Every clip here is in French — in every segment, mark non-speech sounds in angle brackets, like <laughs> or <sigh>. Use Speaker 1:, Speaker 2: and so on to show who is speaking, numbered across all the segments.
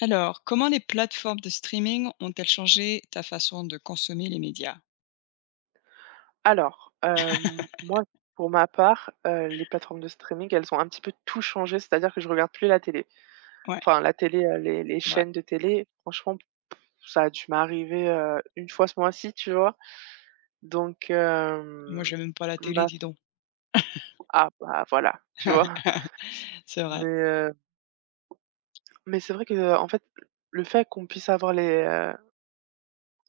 Speaker 1: Alors, comment les plateformes de streaming ont-elles changé ta façon de consommer les médias?
Speaker 2: Alors, moi, pour ma part, les plateformes de streaming, elles ont un petit peu tout changé, c'est-à-dire que je regarde plus la télé.
Speaker 1: Ouais,
Speaker 2: Enfin la télé, les
Speaker 1: c'est vrai.
Speaker 2: chaînes de télé, franchement, ça a dû m'arriver, une fois ce mois-ci, tu vois? Donc
Speaker 1: Moi,
Speaker 2: hem,
Speaker 1: j'ai même pas la télé, dis
Speaker 2: maintenant,
Speaker 1: donc.
Speaker 2: ah bah, voilà, tu vois?
Speaker 1: <laughs> C'est vrai,
Speaker 2: Mais heu, mais c'est vrai que, en fait, le fait qu'on puisse avoir les,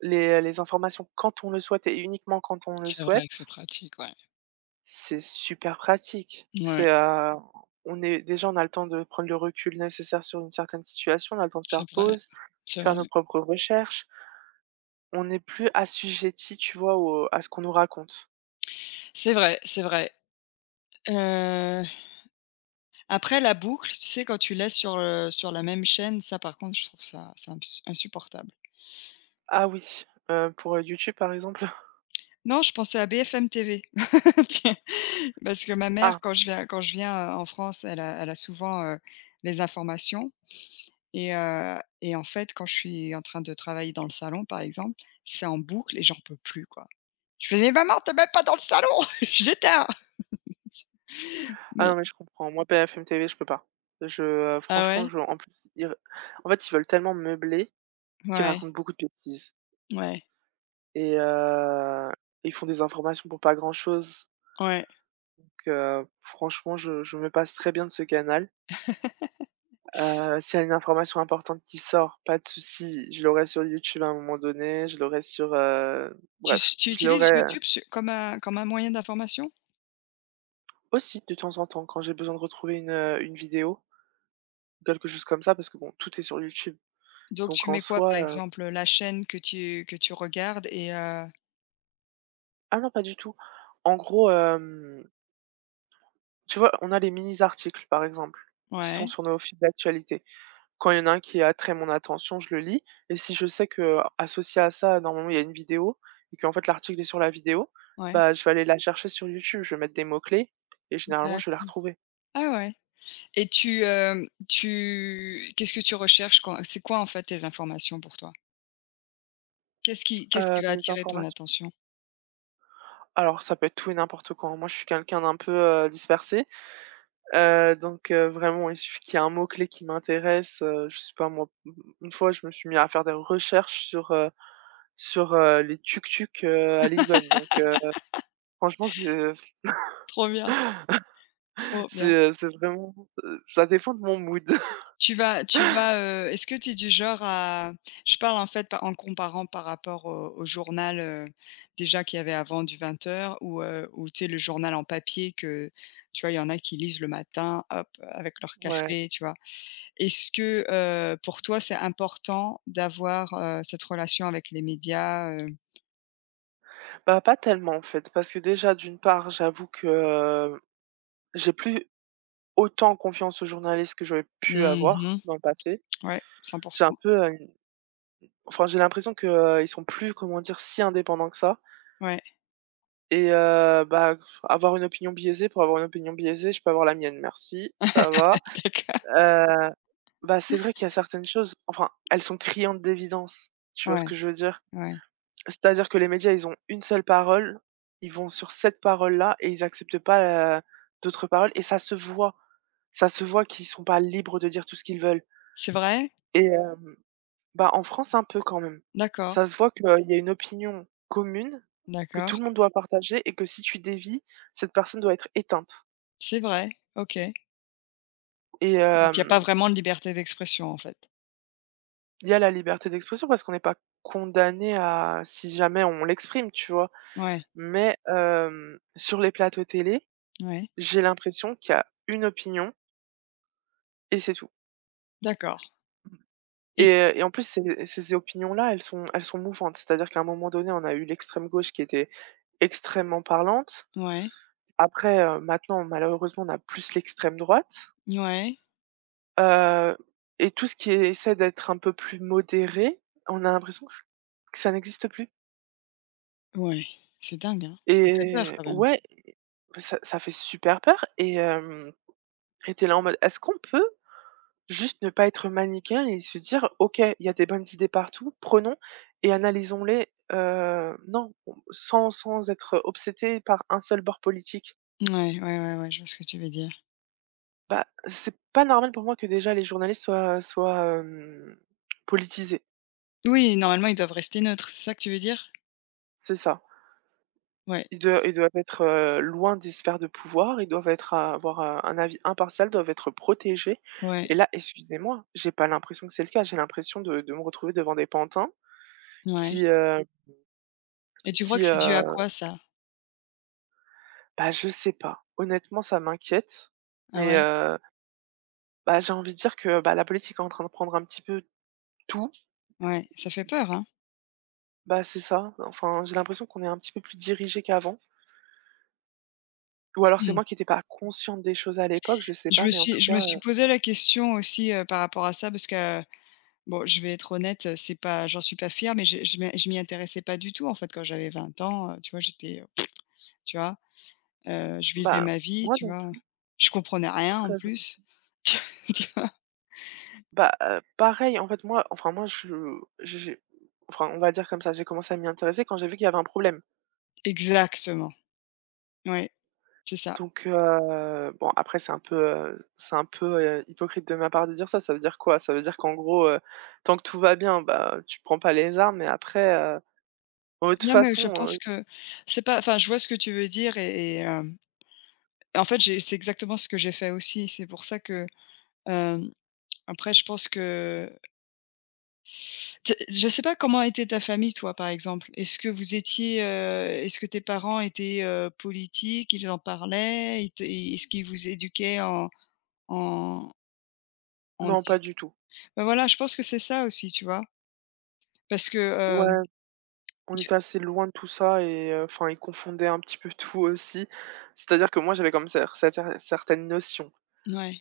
Speaker 2: les informations quand on le souhaite et uniquement quand on le
Speaker 1: c'est vrai que c'est
Speaker 2: souhaite.
Speaker 1: pratique, ouais.
Speaker 2: C'est, super pratique.
Speaker 1: Ouais,
Speaker 2: On est déjà, on a le temps de prendre le recul nécessaire sur une certaine situation, on a le temps de faire
Speaker 1: c'est vrai,
Speaker 2: pause, de
Speaker 1: c'est vrai.
Speaker 2: faire nos propres recherches. On n'est plus assujetti, tu vois, au à ce qu'on nous raconte.
Speaker 1: C'est vrai, c'est vrai. Heu, après la boucle, tu sais, quand tu laisses sur, sur la même chaîne, ça par contre, je trouve ça c'est ins insupportable.
Speaker 2: Ah oui, pour, YouTube, par exemple? <laughs>
Speaker 1: Non, je pensais à BFM TV. <laughs> Tiens, parce que ma mère,
Speaker 2: Ah,
Speaker 1: quand je viens, en France, elle a souvent, les informations. Et en fait, quand je suis en train de travailler dans le salon, par exemple, c'est en boucle et j'en peux plus, quoi. Je fais: «Mais maman, t'es même pas dans le salon!» <laughs> J'éteins!
Speaker 2: ah
Speaker 1: Mais
Speaker 2: non, mais je comprends. Moi, BFM TV, je peux pas.
Speaker 1: ah
Speaker 2: Franchement,
Speaker 1: ouais?
Speaker 2: je en plus, ils en fait, ils veulent tellement meubler qu'ils
Speaker 1: Ouais,
Speaker 2: racontent beaucoup de bêtises
Speaker 1: ouais,
Speaker 2: et ils font des informations pour pas grand-chose.
Speaker 1: ouais.
Speaker 2: Donc, franchement, je me passe très bien de ce canal.
Speaker 1: <laughs>
Speaker 2: S'il y a une information importante qui sort, pas de souci, je l'aurai sur YouTube à un moment donné, je l'aurai sur,
Speaker 1: Tu s
Speaker 2: bref,
Speaker 1: tu
Speaker 2: je l'aurai,
Speaker 1: utilises YouTube su comme un moyen d'information?
Speaker 2: aussi de temps en temps quand j'ai besoin de retrouver une vidéo, quelque chose comme ça, parce que bon, tout est sur YouTube.
Speaker 1: Donc
Speaker 2: Donc
Speaker 1: tu
Speaker 2: en
Speaker 1: mets quoi,
Speaker 2: soi,
Speaker 1: par exemple, la chaîne que tu regardes et
Speaker 2: ah non, pas du tout. En gros, tu vois, on a les mini articles, par exemple, qui sont
Speaker 1: ouais,
Speaker 2: sur nos fils d'actualité. Quand il y en a un qui attrait mon attention, je le lis, et si je sais que associé à ça, normalement, il y a une vidéo et qu'en fait, l'article est sur la vidéo,
Speaker 1: ouais,
Speaker 2: bah, je vais aller la chercher sur YouTube. Je vais mettre des mots-clés et généralement, je vais la
Speaker 1: d'accord.
Speaker 2: retrouver.
Speaker 1: Ah ouais et tu, qu'est-ce que tu recherches quand c'est quoi, en fait, tes informations pour toi? Qu'est-ce qui va
Speaker 2: Mes
Speaker 1: attirer ton
Speaker 2: informations.
Speaker 1: attention?
Speaker 2: Alors ça peut être tout et n'importe quoi, hein. Moi, je suis quelqu'un d'un peu, dispersé, donc, vraiment, il suffit qu'il y ait un mot-clé qui m'intéresse, je sais pas moi, une fois, je me suis mis à faire des recherches sur les tuk-tuks, à Lisbonne. Donc, franchement,
Speaker 1: Trop bien, trop
Speaker 2: C'est,
Speaker 1: bien.
Speaker 2: heu, c'est vraiment, ça dépend de mon mood. <laughs>
Speaker 1: Tu vas, est-ce que tu es du genre à je parle en fait par en comparant par rapport au journal, déjà qu'il y avait avant du 20h ou tu sais le journal en papier que, tu vois, il y en a qui lisent le matin, hop, avec leur
Speaker 2: Ouais.
Speaker 1: café, tu vois? Est-ce que, pour toi c'est important d'avoir, cette relation avec les médias,
Speaker 2: Bah, pas tellement en fait, parce que déjà d'une part, j'avoue que, j'ai plus autant confiance aux journalistes que j'aurais pu
Speaker 1: Mmh
Speaker 2: avoir
Speaker 1: mh.
Speaker 2: dans le passé.
Speaker 1: Ouais, 100.
Speaker 2: J'ai un peu, une Enfin, j'ai l'impression que, ils sont plus, comment dire, si indépendants que ça.
Speaker 1: Ouais.
Speaker 2: Et bah, avoir une opinion biaisée pour avoir une opinion biaisée, je peux avoir la mienne, merci, ça
Speaker 1: <laughs>
Speaker 2: va.
Speaker 1: D'accord.
Speaker 2: Heu, Bah, c'est vrai qu'il y a certaines choses, enfin, elles sont criantes d'évidence, tu vois ce
Speaker 1: Ouais,
Speaker 2: que je veux dire?
Speaker 1: ouais.
Speaker 2: C'est-à-dire que les médias, ils ont une seule parole, ils vont sur cette parole-là et ils acceptent pas, d'autres paroles, et ça se voit. Ça se voit qu'ils sont pas libres de dire tout ce qu'ils veulent.
Speaker 1: C'est vrai?
Speaker 2: Et bah, en France un peu quand même.
Speaker 1: D'accord,
Speaker 2: Ça se voit qu'il y a une opinion commune, que tout
Speaker 1: d'accord.
Speaker 2: le monde doit partager, et que si tu dévies, cette personne doit être éteinte.
Speaker 1: C'est vrai, OK.
Speaker 2: Et
Speaker 1: Donc il y a pas vraiment de liberté d'expression, en fait?
Speaker 2: il y a la liberté d'expression parce qu'on n'est pas condamné à si jamais on l'exprime, tu vois?
Speaker 1: Ouais,
Speaker 2: Mais sur les plateaux télé,
Speaker 1: ouais,
Speaker 2: j'ai l'impression qu'il y a une opinion. Et c'est tout.
Speaker 1: d'accord et
Speaker 2: Et en plus, ces opinions-là, elles sont mouvantes. C'est-à-dire qu'à un moment donné, on a eu l'extrême gauche qui était extrêmement parlante.
Speaker 1: ouais,
Speaker 2: Après, maintenant, malheureusement, on a plus l'extrême droite,
Speaker 1: ouais,
Speaker 2: heu et tout ce qui essaie d'être un peu plus modéré, on a l'impression que ça n'existe plus.
Speaker 1: ouais, c'est dingue, hein? Ça fait peur
Speaker 2: Et
Speaker 1: quand même.
Speaker 2: ouais, ça fait super peur. Et tu là en mode: «Est-ce qu'on peut juste ne pas être manichéen et se dire: OK, il y a des bonnes idées partout, prenons et analysons-les», non, sans être obsédé par un seul bord politique.
Speaker 1: Ouais, ouais, ouais, ouais, je vois ce que tu veux dire.
Speaker 2: Bah, c'est pas normal pour moi que déjà les journalistes soient politisés,
Speaker 1: Oui, normalement, ils doivent rester neutres, c'est ça que tu veux dire?
Speaker 2: c'est ça.
Speaker 1: Ouais,
Speaker 2: Ils doivent être, loin des sphères de pouvoir, ils doivent être avoir, un avis impartial, doivent être protégés.
Speaker 1: ouais,
Speaker 2: Et là, excusez-moi, j'ai pas l'impression que c'est le cas. J'ai l'impression de me retrouver devant des pantins
Speaker 1: ouais
Speaker 2: qui, heu
Speaker 1: et tu crois que
Speaker 2: qui,
Speaker 1: c'est dû à quoi ça?
Speaker 2: Bah, je sais pas. Honnêtement, ça m'inquiète,
Speaker 1: Ah
Speaker 2: mais,
Speaker 1: ouais?
Speaker 2: bah, j'ai envie de dire que, bah, la politique est en train de prendre un petit peu tout.
Speaker 1: Ouais, ça fait peur, hein?
Speaker 2: Bah, c'est ça. Enfin, j'ai l'impression qu'on est un petit peu plus dirigé qu'avant, ou alors c'est
Speaker 1: Mmh.
Speaker 2: moi qui n'étais pas consciente des choses à l'époque, je sais
Speaker 1: Je me
Speaker 2: pas, mais en
Speaker 1: suis
Speaker 2: tout
Speaker 1: je me
Speaker 2: cas,
Speaker 1: suis posé la question aussi, par rapport à ça parce que, bon, je vais être honnête, c'est pas j'en suis pas fière, mais je m'y intéressais pas du tout, en fait, quand j'avais 20 ans, tu vois? J'étais, tu vois? Je vivais
Speaker 2: bah,
Speaker 1: ma vie,
Speaker 2: moi
Speaker 1: tu
Speaker 2: non
Speaker 1: vois?
Speaker 2: plus,
Speaker 1: Je comprenais rien en
Speaker 2: très honnête.
Speaker 1: plus. <laughs> Tu vois?
Speaker 2: Pareil, en fait, moi enfin moi je- j'ai enfin, on va dire comme ça, j'ai commencé à m'y intéresser quand j'ai vu qu'il y avait un problème.
Speaker 1: Exactement, ouais, c'est ça.
Speaker 2: Donc, bon, après c'est un peu, hypocrite de ma part de dire ça. Ça veut dire quoi? Ça veut dire qu'en gros, tant que tout va bien, bah, tu prends pas les armes, et après, bon, de toute
Speaker 1: Non, mais je
Speaker 2: façon,
Speaker 1: pense que c'est pas enfin, je vois ce que tu veux dire et en fait, j'ai c'est exactement ce que j'ai fait aussi. C'est pour ça que, hem, après je pense que tu je sais pas comment était ta famille toi, par exemple? Est-ce que vous étiez, est-ce que tes parents étaient, politiques? Ils en parlaient? Est-ce qu'ils vous éduquaient en en en
Speaker 2: non, pas du tout.
Speaker 1: Bah, voilà, je pense que c'est ça aussi, tu vois? Parce que,
Speaker 2: Ouais, on
Speaker 1: tu
Speaker 2: était assez loin de tout ça, et enfin, ils confondaient un petit peu <laughs> tout aussi. C'est-à-dire que moi, j'avais comme certaines notions,
Speaker 1: ouais,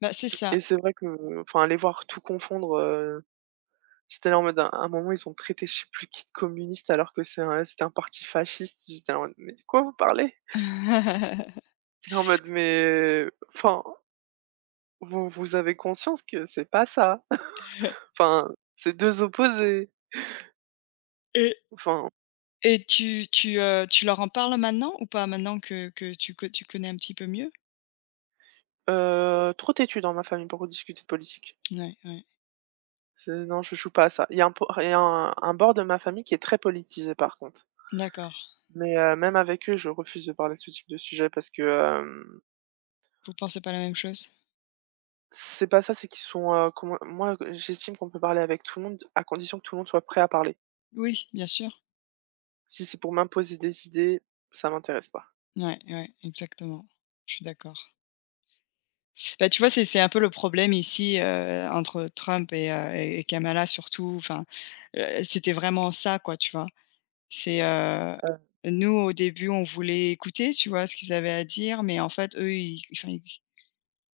Speaker 1: bah, c'est ça.
Speaker 2: et c'est vrai que, enfin, les voir tout confondre, j'étais là en mode: à un moment ils ont traité je sais plus qui de communiste alors que c'était un parti fasciste. J'étais là en mode: «Mais de quoi vous parlez?»
Speaker 1: <laughs>
Speaker 2: J'étais en mode: «Mais enfin, vous avez conscience que c'est pas ça?» <laughs> Enfin, c'est 2 opposés.
Speaker 1: Et
Speaker 2: Enfin,
Speaker 1: et tu, tu leur en parles maintenant ou pas, maintenant que tu connais un petit peu mieux?
Speaker 2: trop têtu dans ma famille pour discuter de politique.
Speaker 1: Ouais, ouais,
Speaker 2: C'est non, je joue pas à ça. Il y a un bord de ma famille qui est très politisé, par contre,
Speaker 1: d'accord.
Speaker 2: mais même avec eux, je refuse de parler de ce type de sujet parce que,
Speaker 1: Vous pensez pas la même chose?
Speaker 2: c'est pas ça, c'est qu'ils sont, comment, moi, j'estime qu'on peut parler avec tout le monde à condition que tout le monde soit prêt à parler.
Speaker 1: Oui, bien sûr.
Speaker 2: Si c'est pour m'imposer des idées, ça m'intéresse pas.
Speaker 1: Ouais, ouais, exactement. Je suis d'accord. Bah, tu vois, c'est un peu le problème ici, entre Trump et et Kamala surtout, c'était vraiment ça, quoi, tu vois? C'est, heu,
Speaker 2: Heu,
Speaker 1: nous au début, on voulait écouter, tu vois, ce qu'ils avaient à dire, mais en fait, eux, ils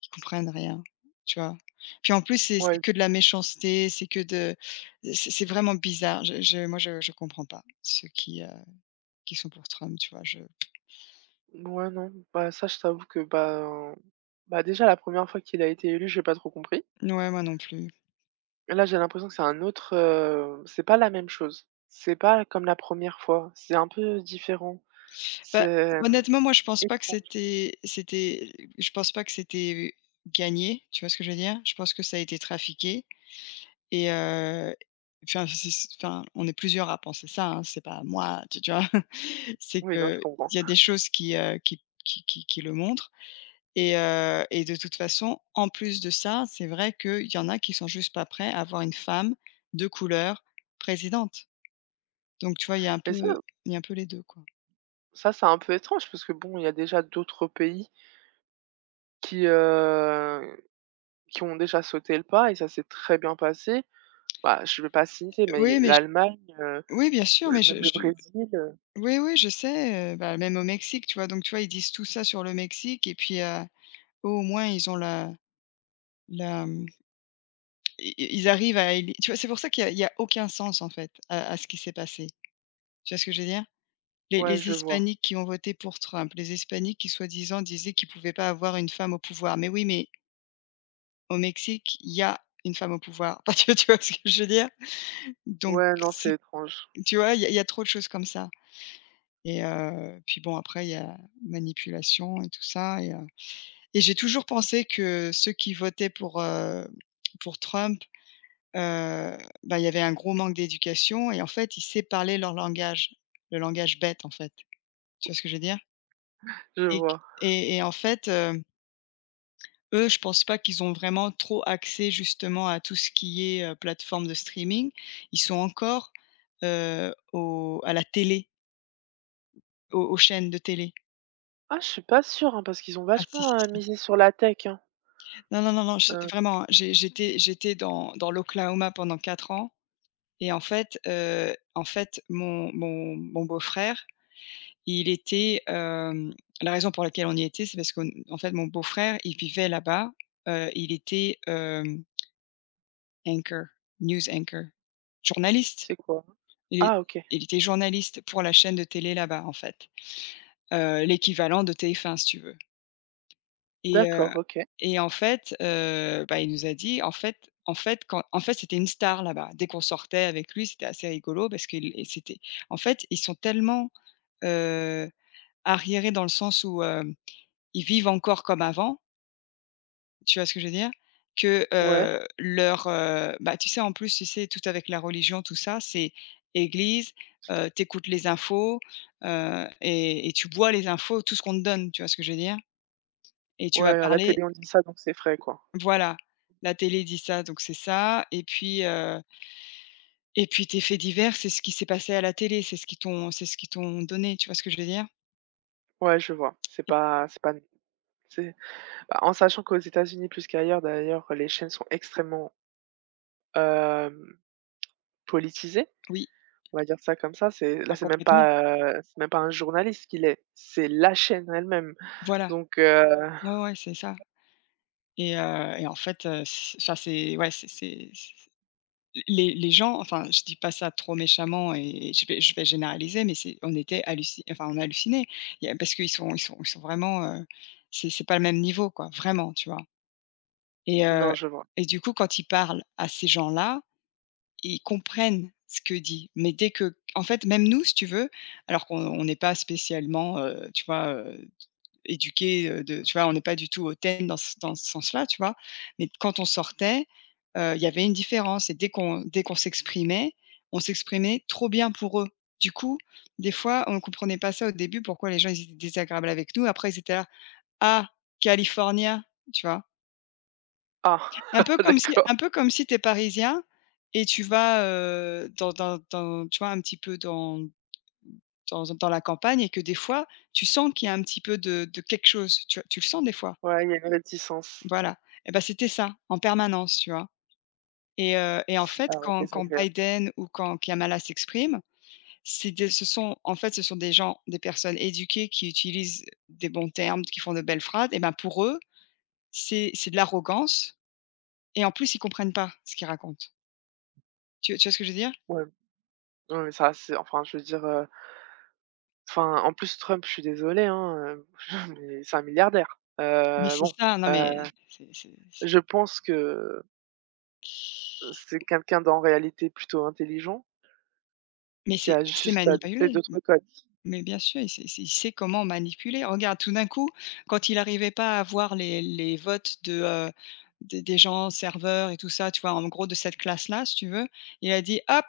Speaker 1: ils comprennent rien, tu vois? Puis en plus, c'est
Speaker 2: ouais.
Speaker 1: que de la méchanceté, c'est que de c'est vraiment bizarre. Je moi, je comprends pas ceux qui sont pour Trump, tu vois? Je
Speaker 2: Ouais, non, bah, ça, je t'avoue que, ben, bah, déjà, la première fois qu'il a été élu, j'ai pas trop compris.
Speaker 1: ouais, moi non plus.
Speaker 2: Et là, j'ai l'impression que c'est un autre, c'est pas la même chose. C'est pas comme la première fois, c'est un peu différent. C'est,
Speaker 1: Bah, honnêtement, moi, je pense pas que
Speaker 2: étrange.
Speaker 1: c'était je pense pas que c'était gagné, tu vois ce que je veux dire? Je pense que ça a été trafiqué. Et heu, on est plusieurs à penser ça, hein, c'est pas moi, tu vois? <laughs> C'est
Speaker 2: Oui, non, je
Speaker 1: qu'il
Speaker 2: comprends.
Speaker 1: y a des choses qui, qui le montrent et de toute façon, en plus de ça, c'est vrai qu'il y en a qui sont juste pas prêts à avoir une femme de couleur présidente. Donc tu vois, il y a un
Speaker 2: Mais ça
Speaker 1: peu il y a un peu les 2 quoi.
Speaker 2: ça, c'est un peu étrange parce que bon, il y a déjà d'autres pays qui, heu, qui ont déjà sauté le pas et ça s'est très bien passé. Bah, je vais pas citer,
Speaker 1: Oui,
Speaker 2: mais
Speaker 1: mais je
Speaker 2: l'Allemagne,
Speaker 1: oui, bien sûr,
Speaker 2: le
Speaker 1: mais
Speaker 2: même le
Speaker 1: je
Speaker 2: Brésil,
Speaker 1: oui, oui, je sais, bah, même au Mexique, tu vois? Donc tu vois, ils disent tout ça sur le Mexique et puis, eux, au moins, ils ont la mmh. I i ils arrivent à éli tu vois? C'est pour ça qu'il y a il y a aucun sens, en fait, à ce qui s'est passé. Tu vois ce que je veux dire? Les
Speaker 2: ouais,
Speaker 1: les
Speaker 2: je vois.
Speaker 1: hispaniques qui ont voté pour Trump, les hispaniques qui soi-disant disaient qu'ils ne pouvaient pas avoir une femme au pouvoir. Mais oui, mais au Mexique, il y a une femme au pouvoir. <laughs> Tu vois ce que je veux dire? Donc
Speaker 2: Ouais, non, c'est
Speaker 1: si
Speaker 2: étrange.
Speaker 1: tu vois? Il y a trop de choses comme ça et puis bon après il y a manipulation et tout ça et j'ai toujours pensé que ceux qui votaient pour Trump. Heu, Bah, il y avait un gros manque d'éducation et en fait, ils sait parler leur langage, le langage bête, en fait. Tu vois ce que je veux dire?
Speaker 2: Je
Speaker 1: Et q
Speaker 2: vois.
Speaker 1: et en fait, eux, je pense pas qu'ils ont vraiment trop accès justement à tout ce qui est, plateforme de streaming. Ils sont encore, au à la télé, aux chaînes de télé.
Speaker 2: Ah, je suis pas sûre, hein, parce qu'ils ont
Speaker 1: Ah si, si,
Speaker 2: vachement,
Speaker 1: si.
Speaker 2: misé sur la tech, hein.
Speaker 1: Non, non, non, non, je
Speaker 2: Heu,
Speaker 1: vraiment, hein, j'étais dans l'Oklahoma pendant 4 ans et en fait, mon beau-frère, il était, hem la raison pour laquelle on y était, c'est parce qu'en en fait, mon beau-frère, il vivait là-bas, il était, anchor, news anchor, journaliste.
Speaker 2: c'est quoi?
Speaker 1: Il é
Speaker 2: Ah, OK,
Speaker 1: il était journaliste pour la chaîne de télé là-bas, en fait, l'équivalent de TF1 si tu veux et heu
Speaker 2: d'accord, OK.
Speaker 1: et en fait, bah, il nous a dit: en fait quand» en fait, c'était une star là-bas. Dès qu'on sortait avec lui, c'était assez rigolo parce que c'était en fait, ils sont tellement, heu, arriérés dans le sens où, ils vivent encore comme avant, tu vois ce que je veux dire? Que,
Speaker 2: Ouais,
Speaker 1: bah, tu sais, en plus, tu sais, tout avec la religion, tout ça, c'est église, tu les infos, et tu bois les infos, tout ce qu'on te donne, tu vois ce que je veux dire? Et tu
Speaker 2: ouais,
Speaker 1: vas
Speaker 2: à la
Speaker 1: parler
Speaker 2: télé, on dit ça, donc c'est frais, quoi.
Speaker 1: voilà, la télé dit ça, donc c'est ça et puis tes faits divers, c'est ce qui s'est passé à la télé, c'est ce qui t'ont c'est ce qui t'ont donné, tu vois ce que je veux dire?
Speaker 2: Ouais, je vois. C'est
Speaker 1: Et
Speaker 2: pas c'est pas c'est Bah, en sachant qu'aux États-Unis, plus qu'ailleurs d'ailleurs, les chaînes sont extrêmement, hem, politisées,
Speaker 1: oui,
Speaker 2: on va dire ça comme ça.
Speaker 1: ah complètement.
Speaker 2: C'est même pas un journaliste qui l'est, c'est la chaîne elle-même.
Speaker 1: Voilà.
Speaker 2: Donc,
Speaker 1: Ouais, ouais, c'est ça. Et en fait, c enfin c'est ouais, c'est c les je dis pas ça trop méchamment et je vais généraliser, mais c'est on était halluciné. Enfin on hallucinait. Il y a parce qu'ils sont ils sont vraiment, c'est pas le même niveau quoi, vraiment, tu vois? Et heu
Speaker 2: non, je vois.
Speaker 1: et du coup, quand ils parlent à ces gens-là, ils comprennent ce que dit, mais dès que en fait, même nous, si tu veux, alors qu'on on n'est pas spécialement, tu vois, éduqués, de tu vois? On n'est pas du tout hautaine dans ce sens-là, tu vois? Mais quand on sortait, il y avait une différence et dès qu'on s'exprimait, on s'exprimait trop bien pour eux. Du coup, des fois, on ne comprenait pas ça au début, pourquoi les gens ils étaient désagréables avec nous. Après ils étaient là: «Ah, californien», tu vois?
Speaker 2: Ah,
Speaker 1: Un peu
Speaker 2: <laughs>
Speaker 1: comme si
Speaker 2: d'accord.
Speaker 1: un peu comme si t'es parisien et tu vas, dans dans dans tu vois? Un petit peu dans la campagne et que des fois, tu sens qu'il y a un petit peu de quelque chose, tu vois? Tu le sens des fois.
Speaker 2: Ouais, il y a une réticence.
Speaker 1: Voilà et ben c'était ça, en permanence, tu vois? Et en
Speaker 2: C'est
Speaker 1: fait,
Speaker 2: Ah ouais,
Speaker 1: quand
Speaker 2: désagréable.
Speaker 1: Biden ou quand Kamala s'expriment, c'est des ce sont en fait, ce sont des gens, des personnes éduquées qui utilisent des bons termes, qui font de belles phrases et ben, pour eux, c'est de l'arrogance et en plus, ils comprennent pas ce qu'ils racontent. Tu vois ce que je veux dire?
Speaker 2: Ouais. Non, mais ça, c'est enfin, je veux dire, enfin, en plus, Trump, je suis désolé, hein, <laughs> mais c'est un milliardaire.
Speaker 1: Mais c'est
Speaker 2: Bon,
Speaker 1: ça, non
Speaker 2: heu,
Speaker 1: mais c'est
Speaker 2: je pense que c'est quelqu'un d'en réalité plutôt intelligent,
Speaker 1: mais
Speaker 2: qui
Speaker 1: c'est
Speaker 2: a
Speaker 1: qui s'est
Speaker 2: juste adopté
Speaker 1: manipulé.
Speaker 2: d'autres codes.
Speaker 1: Mais bien sûr, il sait comment manipuler. Regarde, tout d'un coup, quand il arrivait pas à avoir les votes de, des gens serveurs et tout ça, tu vois? En gros de cette classe-là, si tu veux, il a dit: «Hop,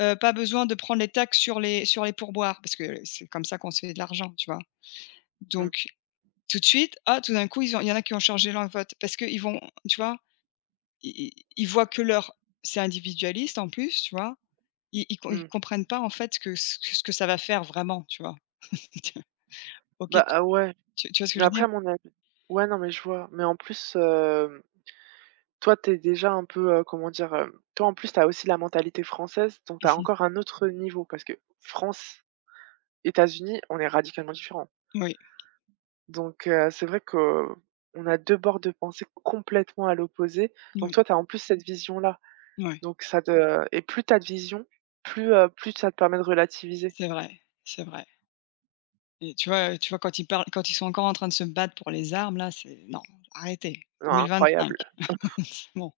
Speaker 1: pas besoin de prendre les taxes sur les pourboires», parce que c'est comme ça qu'on se fait de l'argent, tu vois?
Speaker 2: Mmh,
Speaker 1: Donc tout de suite, ah, tout d'un coup, ils ont il y en a qui ont changé leur vote parce qu'ils vont tu vois? Ils voient que leur c'est individualiste en plus, tu vois? Ils
Speaker 2: mmh.
Speaker 1: comprennent pas en fait que ce que ça va faire vraiment, tu vois? <laughs> OK.
Speaker 2: Bah, ah ouais,
Speaker 1: Tu vois ce que
Speaker 2: mais
Speaker 1: je veux
Speaker 2: après,
Speaker 1: dire?
Speaker 2: à mon avis, ouais, non, mais je vois, mais en plus, toi, t'es déjà un peu, comment dire? Toi, en plus, t'as aussi la mentalité française, donc t'as
Speaker 1: Mhm.
Speaker 2: encore un autre niveau parce que France, États-Unis, on est radicalement différents.
Speaker 1: Oui,
Speaker 2: Donc, c'est vrai qu'on a 2 bords de pensée complètement à l'opposé. Donc
Speaker 1: oui,
Speaker 2: toi, tu as en plus cette vision-là.
Speaker 1: oui,
Speaker 2: Donc ça te Et plus tu as de vision, plus ça te permet de relativiser.
Speaker 1: c'est vrai et tu vois quand ils parlent quand ils sont encore en train de se battre pour les armes là, c'est non, arrêtez,
Speaker 2: Non,
Speaker 1: 2025.
Speaker 2: incroyable.
Speaker 1: <laughs> Bon.